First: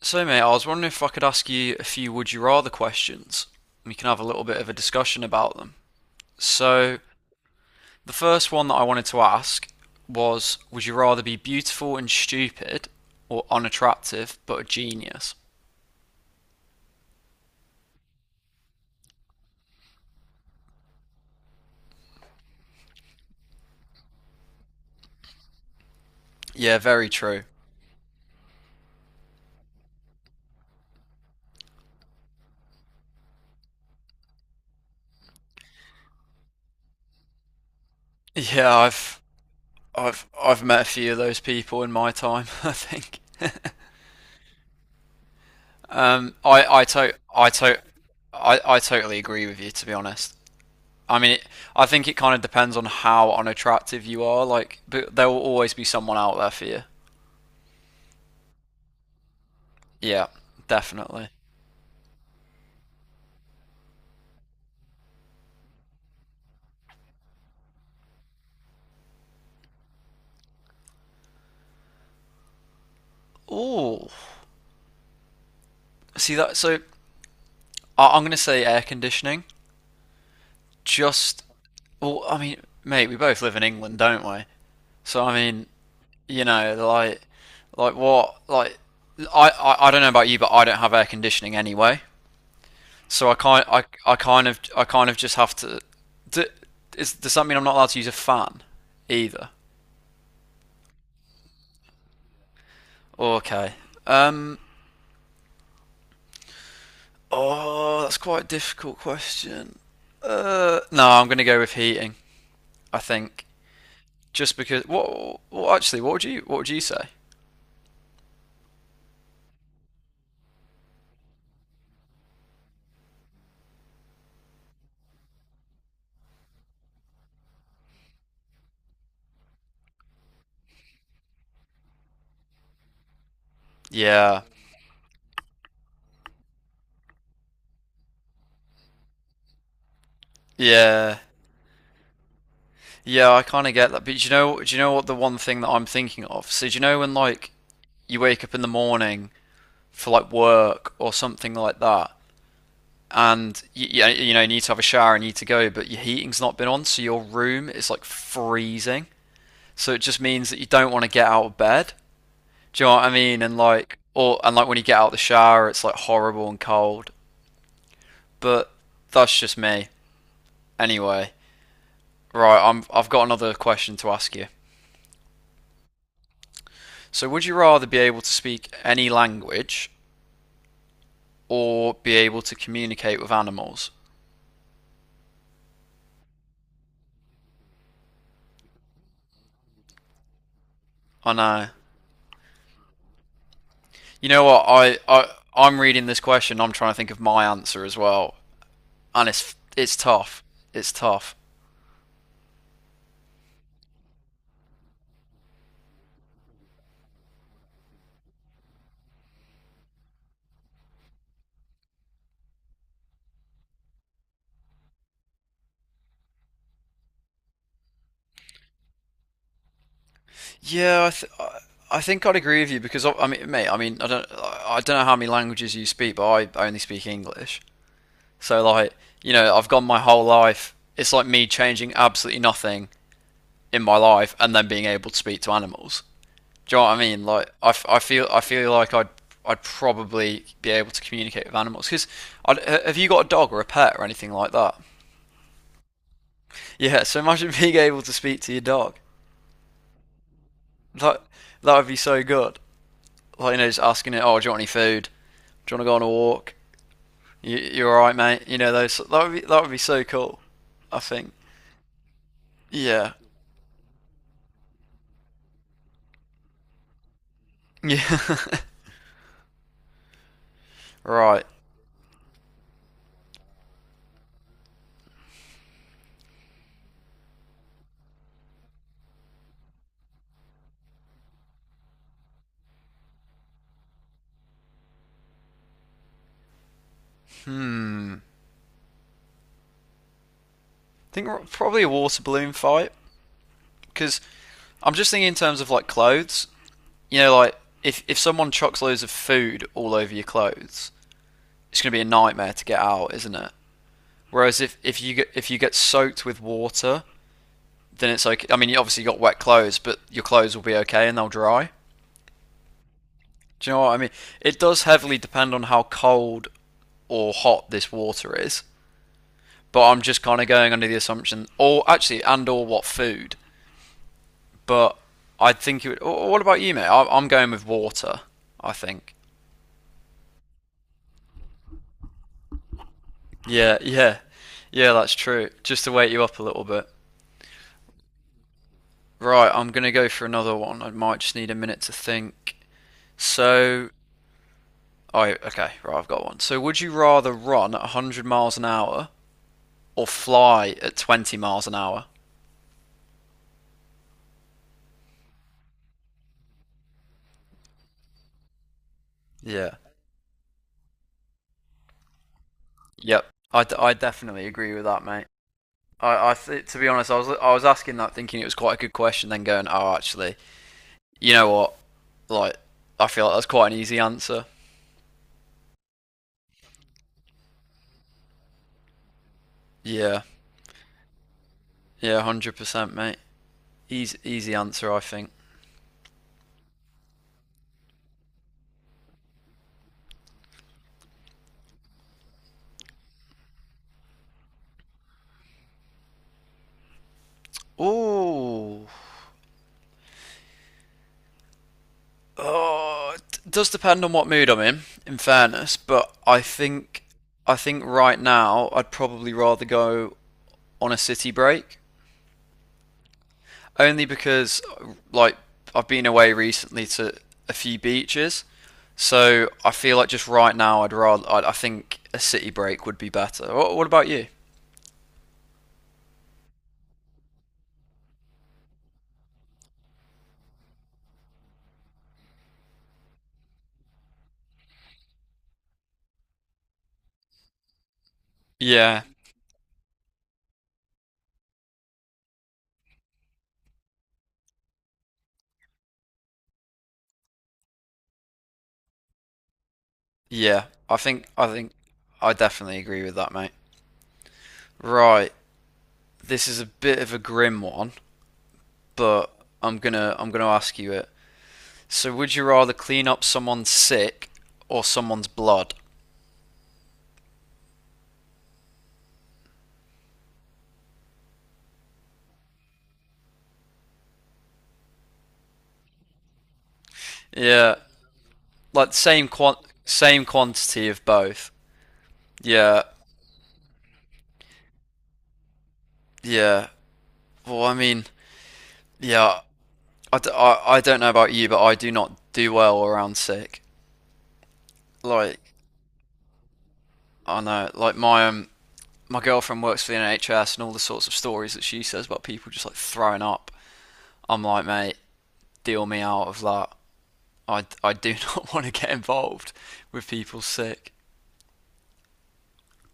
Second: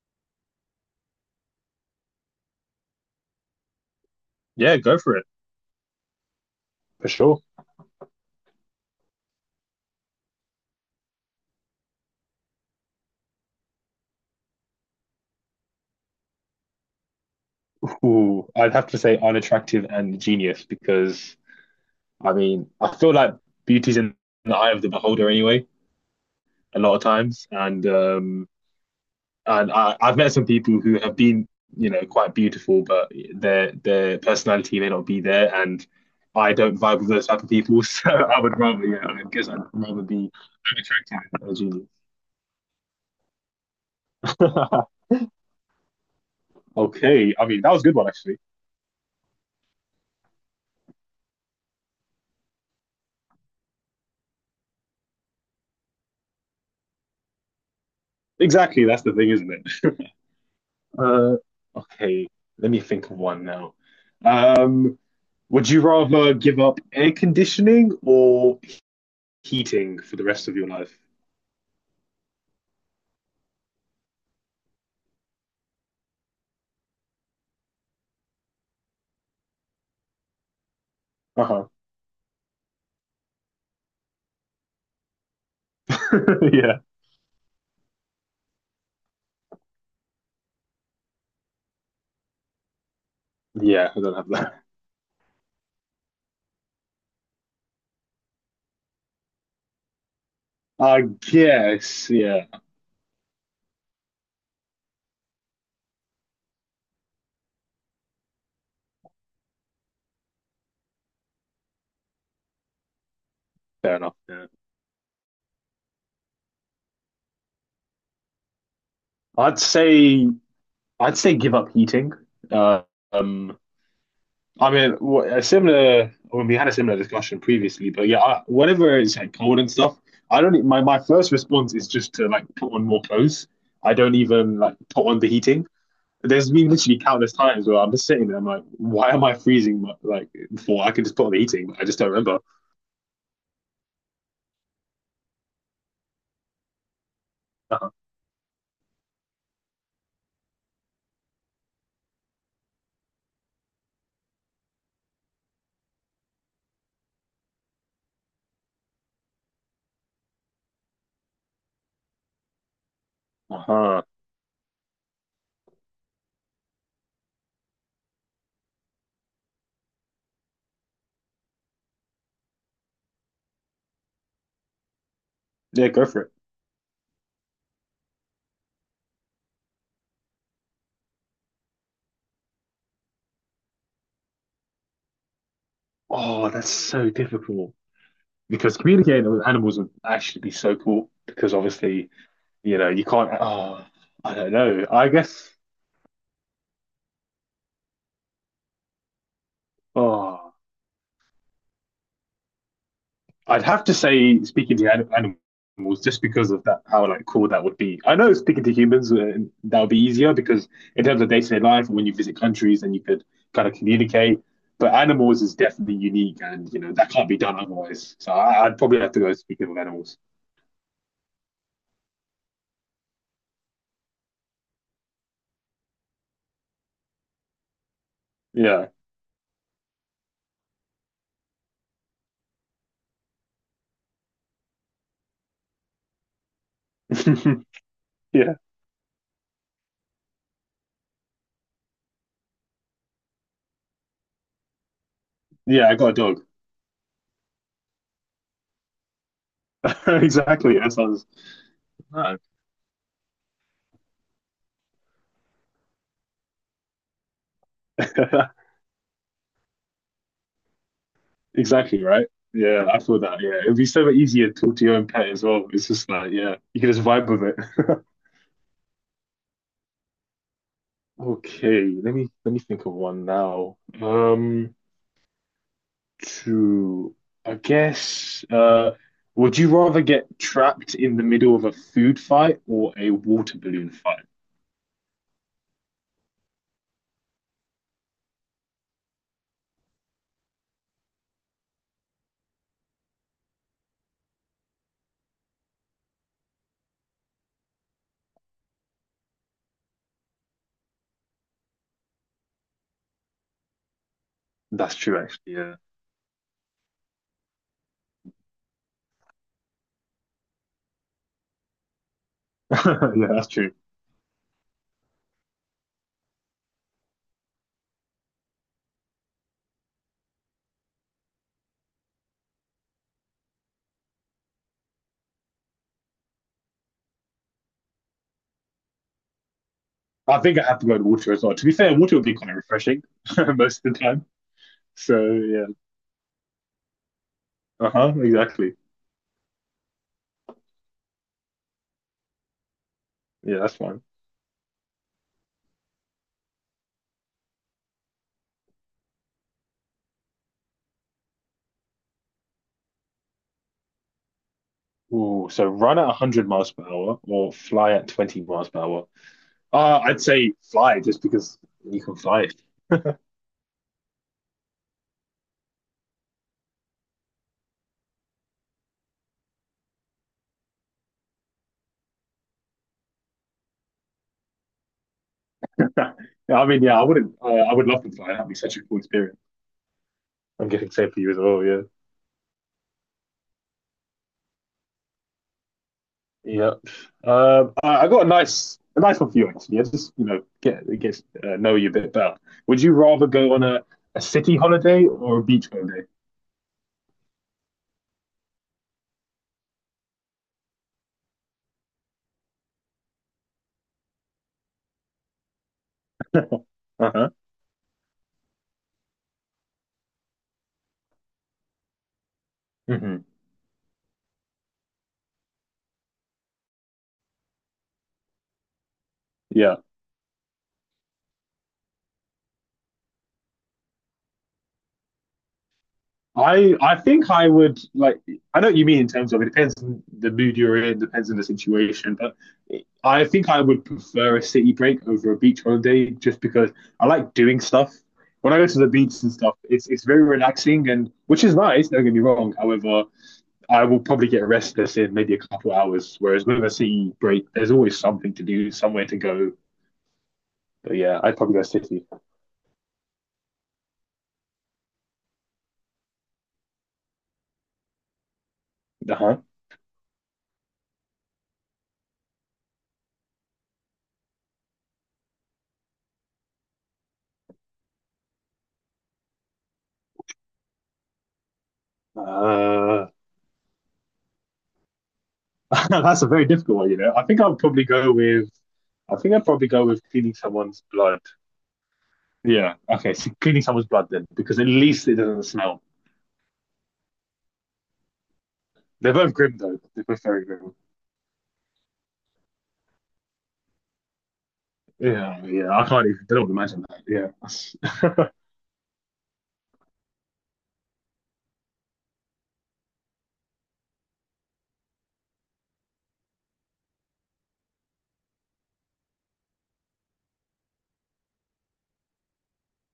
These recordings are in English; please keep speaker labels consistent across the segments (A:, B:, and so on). A: So, mate, I was wondering if I could ask you a few would you rather questions. We can have a little bit of a
B: Yeah, go for
A: discussion
B: it.
A: about them. So,
B: For sure.
A: the first one that I wanted to ask was, would you rather be beautiful and stupid or unattractive but a genius?
B: Ooh, I'd have to say unattractive and genius because I feel like beauty's in the eye of the beholder anyway
A: Yeah,
B: a lot of
A: very true.
B: times and I've met some people who have been quite beautiful but their personality may not be there and I don't vibe with those type of people so I would
A: Yeah,
B: rather yeah
A: I've
B: I guess I'd rather
A: I've
B: be
A: I've met a few of
B: unattractive
A: those
B: than a
A: people in my time, I think.
B: genius.
A: Um I I to
B: Okay,
A: I
B: that
A: to
B: was a good one actually.
A: I totally agree with you, to be honest. I mean, it, I think it kind of depends on how unattractive you are. Like, but there will always be someone out there for you.
B: Exactly, that's the thing, isn't it?
A: Yeah, definitely.
B: Uh, okay, let me think of one now. Um, would you rather give up air conditioning or heating for the rest of your life?
A: Ooh, see that? So I'm gonna say air conditioning. Just,
B: Uh-huh.
A: I mean, mate, we both live in England, don't we? So I mean, you know,
B: Yeah.
A: like what, like, I don't know about you, but I don't have air conditioning anyway. So
B: Yeah, I don't have that.
A: I kind of just have to. Do, does that mean I'm not allowed to use a fan either?
B: I guess, yeah,
A: Okay. Um. Oh, that's quite a difficult question. No, I'm going to go with heating, I think,
B: fair enough. Yeah.
A: just because. What? Well, actually, what would you, what would you say?
B: I'd say I'd say give up heating. Uh, um, I mean, wh- a similar. When we had a similar discussion previously, but yeah, I, whenever it's like cold and stuff, I don't. E- My first response is just to like put on more clothes. I don't
A: Yeah.
B: even like put on the heating. There's been literally countless times where I'm just sitting there. I'm like, why am I freezing? Like, before I can just
A: Yeah.
B: put on the heating, but I just don't remember.
A: Yeah. I kind of get that, but do you know? Do you know what the one thing that I'm thinking of? So do you know when like
B: Uh-huh.
A: you wake up in the morning for like work or something like that, and you know you need to have a shower and you need to go, but your heating's not been on, so your room is like freezing. So it just means that you don't want to get out of bed. Do you know what I mean? And like,
B: Uh-huh.
A: or and like when you get out of the shower, it's like horrible and cold. But that's just me. Anyway, right, I've got another question to ask you.
B: Yeah, go for it.
A: So, would you rather be able to speak any language or be able to communicate with animals?
B: Oh, that's so difficult because communicating with animals would actually be so cool
A: I
B: because
A: know.
B: obviously, you can't. Oh,
A: You
B: I
A: know
B: don't
A: what?
B: know. I guess.
A: I'm reading this question. I'm trying to think of my answer as well, and it's tough.
B: Oh.
A: It's tough.
B: I'd have to say speaking to animals just because of that, how like cool that would be. I know speaking to humans that would be easier because in terms of day to day life, when you visit countries and you could kind of communicate. But animals is definitely unique, and you know that can't be done otherwise. So I'd probably have to go speaking with animals.
A: Yeah, I think I'd agree with you because I mean, mate, I mean, I don't know how many languages you speak, but I only speak English. So
B: Yeah,
A: like, you know, I've gone my whole life. It's like me changing absolutely nothing in my life and then being able to speak to animals. Do you know what I mean? Like, I
B: yeah,
A: feel like I'd probably be able to communicate with animals. Because have you got a dog or a pet or anything like that?
B: yeah. I got a dog.
A: Yeah. So imagine being able to speak to your dog.
B: Exactly. That
A: That,
B: sounds
A: that would be so
B: no.
A: good. Like you know, just asking it, oh, do you want any food? Do you want to go on a walk? You all right, mate? You know, those that would be, that would be so cool, I think.
B: Exactly right. Yeah, I
A: Yeah.
B: feel that. Yeah, it'd be so much easier to talk to your own pet as well. It's just like, yeah, you can just vibe with it.
A: Yeah. Right. I
B: Okay, let me think of one now. To I guess would you rather get trapped in the middle of a food fight or a water balloon fight?
A: think probably a water balloon fight because I'm just thinking in terms of like clothes. You know, like if someone chucks loads of food all over your clothes, it's gonna be a nightmare to get out, isn't it? Whereas
B: That's
A: if you
B: true
A: get, if
B: actually,
A: you
B: yeah.
A: get soaked with water, then it's okay. I mean, you obviously got wet clothes, but your clothes will be okay and they'll dry.
B: Yeah, that's
A: Do
B: true.
A: you know what I mean? It does heavily depend on how cold or hot this water is. But I'm just kind of going under the assumption, or actually, and or what food. But I think it would. Or what about you, mate? I- I'm going with water, I think.
B: I think I have to go to water as well. To be fair, water would be kind of refreshing
A: Yeah,
B: most of the
A: yeah,
B: time.
A: yeah. That's
B: So
A: true.
B: yeah.
A: Just to wake you up a little bit.
B: Uh-huh, exactly.
A: Right, I'm gonna go for another one. I might just need a minute to think.
B: Yeah, that's
A: So,
B: fine.
A: oh, okay, right, I've got one. So, would you rather run at 100 miles an hour or fly at 20 miles an hour?
B: Ooh, so run at 100 miles per hour or fly at 20 miles per hour.
A: Yeah.
B: I'd say fly just because you can fly.
A: Yep, I definitely agree with that, mate. To be honest, I was asking that thinking it was quite a good question, then going, oh, actually, you know what? Like, I feel like that's quite an easy answer.
B: Yeah, I mean, yeah, I wouldn't. I would love to fly. That'd be such a cool experience.
A: Yeah,
B: I'm getting same for you as well. Yeah,
A: yeah, 100%, mate. Easy, easy answer, I think.
B: yeah. I got a nice one for you actually. Yeah, just you know, get know you a bit better. Would you rather go on a city holiday or a beach holiday?
A: Ooh, oh, it does depend on what mood I'm in fairness, but
B: Uh-huh.
A: I think right now I'd probably rather go on a city break.
B: Hmm.
A: Only because like I've been away recently to a few beaches, so I
B: Yeah.
A: feel like just right now I think a city break would be better. What about you?
B: I think I would like, I know what you mean in terms of it depends on the mood you're in, depends on the situation, but I think I would prefer a city break over a beach holiday just because I like doing stuff. When I go to the
A: Yeah,
B: beach and stuff, it's very relaxing and which is nice, don't get me wrong. However, I will probably get restless in maybe a couple hours, whereas with a city break, there's always something to do, somewhere to go.
A: yeah.
B: But yeah, I'd
A: I
B: probably go
A: think
B: city.
A: I definitely agree with that, mate. Right, this is a bit of a grim one, but
B: Uh-huh.
A: I'm gonna ask you it. So, would you rather clean up someone's sick or someone's blood?
B: Uh That's a very difficult one, you know.
A: Yeah, like
B: I
A: same
B: think I'd
A: quant
B: probably go with
A: same
B: cleaning someone's
A: quantity of
B: blood.
A: both.
B: Yeah.
A: Yeah,
B: Okay. So cleaning someone's blood then, because at least it doesn't smell.
A: yeah. Well, I mean,
B: They're both
A: yeah,
B: grim though. They're both very
A: I,
B: grim.
A: I don't know about you, but I do not do well around sick. Like,
B: Yeah. Yeah. I can't even. I don't imagine that.
A: I know, like
B: Yeah.
A: my girlfriend works for the NHS, and all the sorts of stories that she says about people just like throwing up. I'm like, mate, deal me out of that. I do not want to get involved with people sick.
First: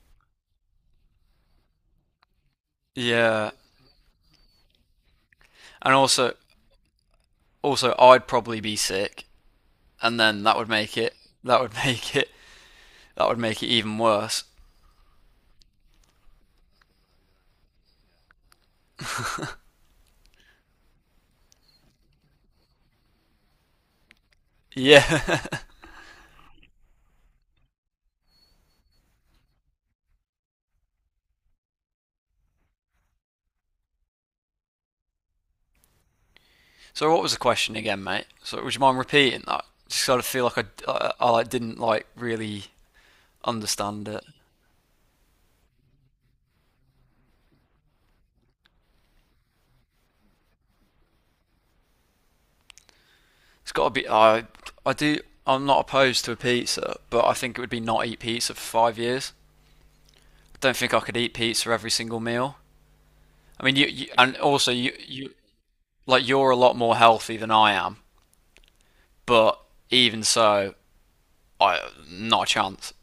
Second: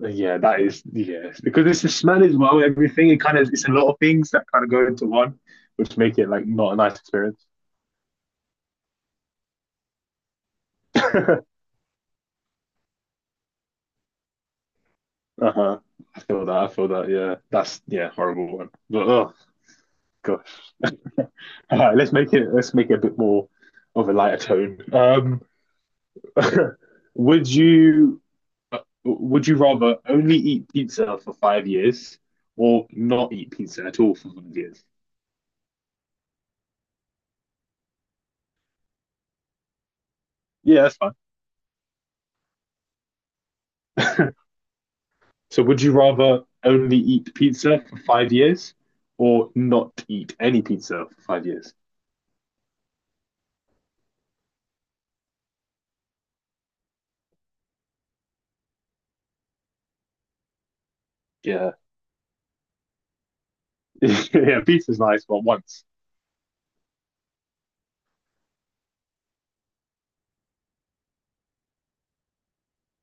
B: yeah. That is. Yeah. Because it's the smell as well. Everything. It kind of.
A: Yeah,
B: It's a lot of things that kind of go into one,
A: and
B: which make it
A: also,
B: like not a nice experience.
A: also I'd probably be sick, and then that would make it that would make it even worse.
B: Uh-huh. I feel that. I feel that. Yeah. That's yeah. Horrible one. But oh, all right, let's make it a bit more of a lighter tone.
A: Yeah.
B: Would you would you rather only eat pizza for 5 years or not eat pizza at all for 5 years?
A: So what was the question again, mate? So would you mind repeating that? Just sort of feel like
B: Yeah, that's fine.
A: I like, didn't like really understand it.
B: So would you rather only eat pizza for 5 years or not eat any pizza for 5 years?
A: It's got to be. I do. I'm not opposed to a pizza, but I think it would be not eat pizza for 5 years. I don't think I could eat pizza
B: Yeah.
A: every single meal. I mean, you and
B: Yeah,
A: also
B: pizza's nice,
A: you
B: but once.
A: like you're a lot more healthy than I am, but even so, I, not a chance.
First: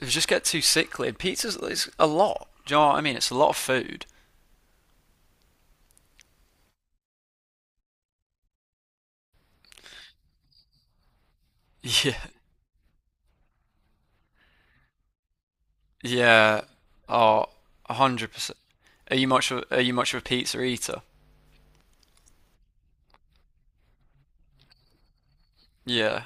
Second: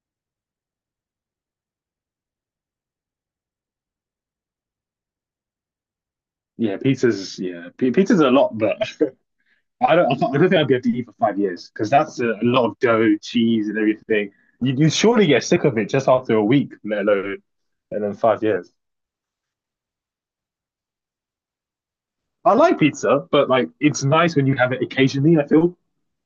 A: You just get too sickly. And pizza's, it's a lot. Do you know what I mean? It's a lot of food.
B: Yeah, pizza's a lot, but I don't think I'd be able to eat for 5 years because
A: Yeah,
B: that's a lot of dough, cheese, and everything. You surely get sick of it just after a
A: Yeah.
B: week, let alone
A: Oh, a
B: and then
A: hundred
B: five
A: percent.
B: years.
A: Are you much of, are you much of a pizza eater?
B: I like pizza, but like it's nice when you have it occasionally. I feel.
A: Yeah.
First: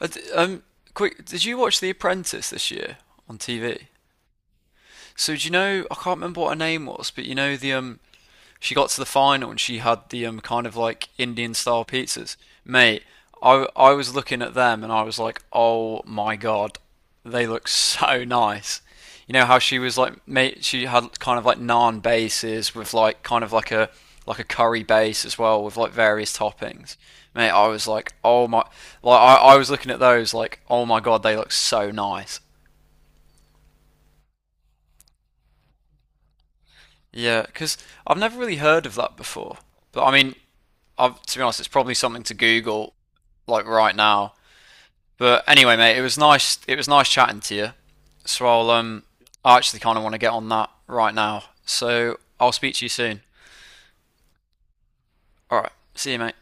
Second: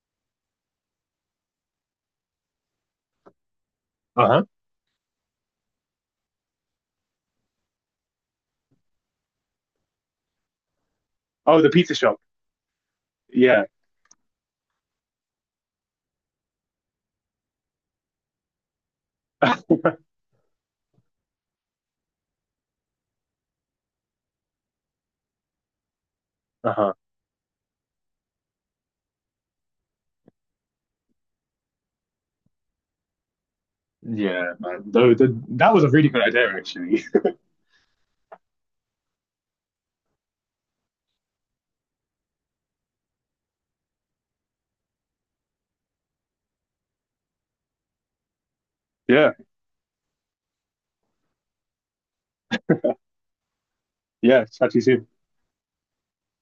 A: Uh, d- Um, Quick, did you watch The Apprentice this year on TV?
B: Uh huh.
A: So do you know, I can't remember what her name was, but you know the she got to the final and she had the kind of like Indian
B: Oh, the
A: style
B: pizza shop.
A: pizzas. Mate,
B: Yeah.
A: I was looking at them and I was like, oh my god, they look so nice. You know how she was like, mate, she had kind of like naan bases with like kind of like a curry base as well with like various
B: Uh huh.
A: toppings. Mate, I was like, oh my, like I was looking at those like, oh my god, they look so nice.
B: Yeah, man. Though the, that was a really good idea, actually.
A: Yeah, because I've never really heard of that before. But I mean, I've, to be honest, it's probably something to Google like right now. But anyway, mate, it was nice. It was nice chatting to you. So
B: Yeah.
A: I actually kind of want to get on that right now. So I'll speak to you soon.
B: Yeah. Chat to you soon.
A: All right, see you, mate.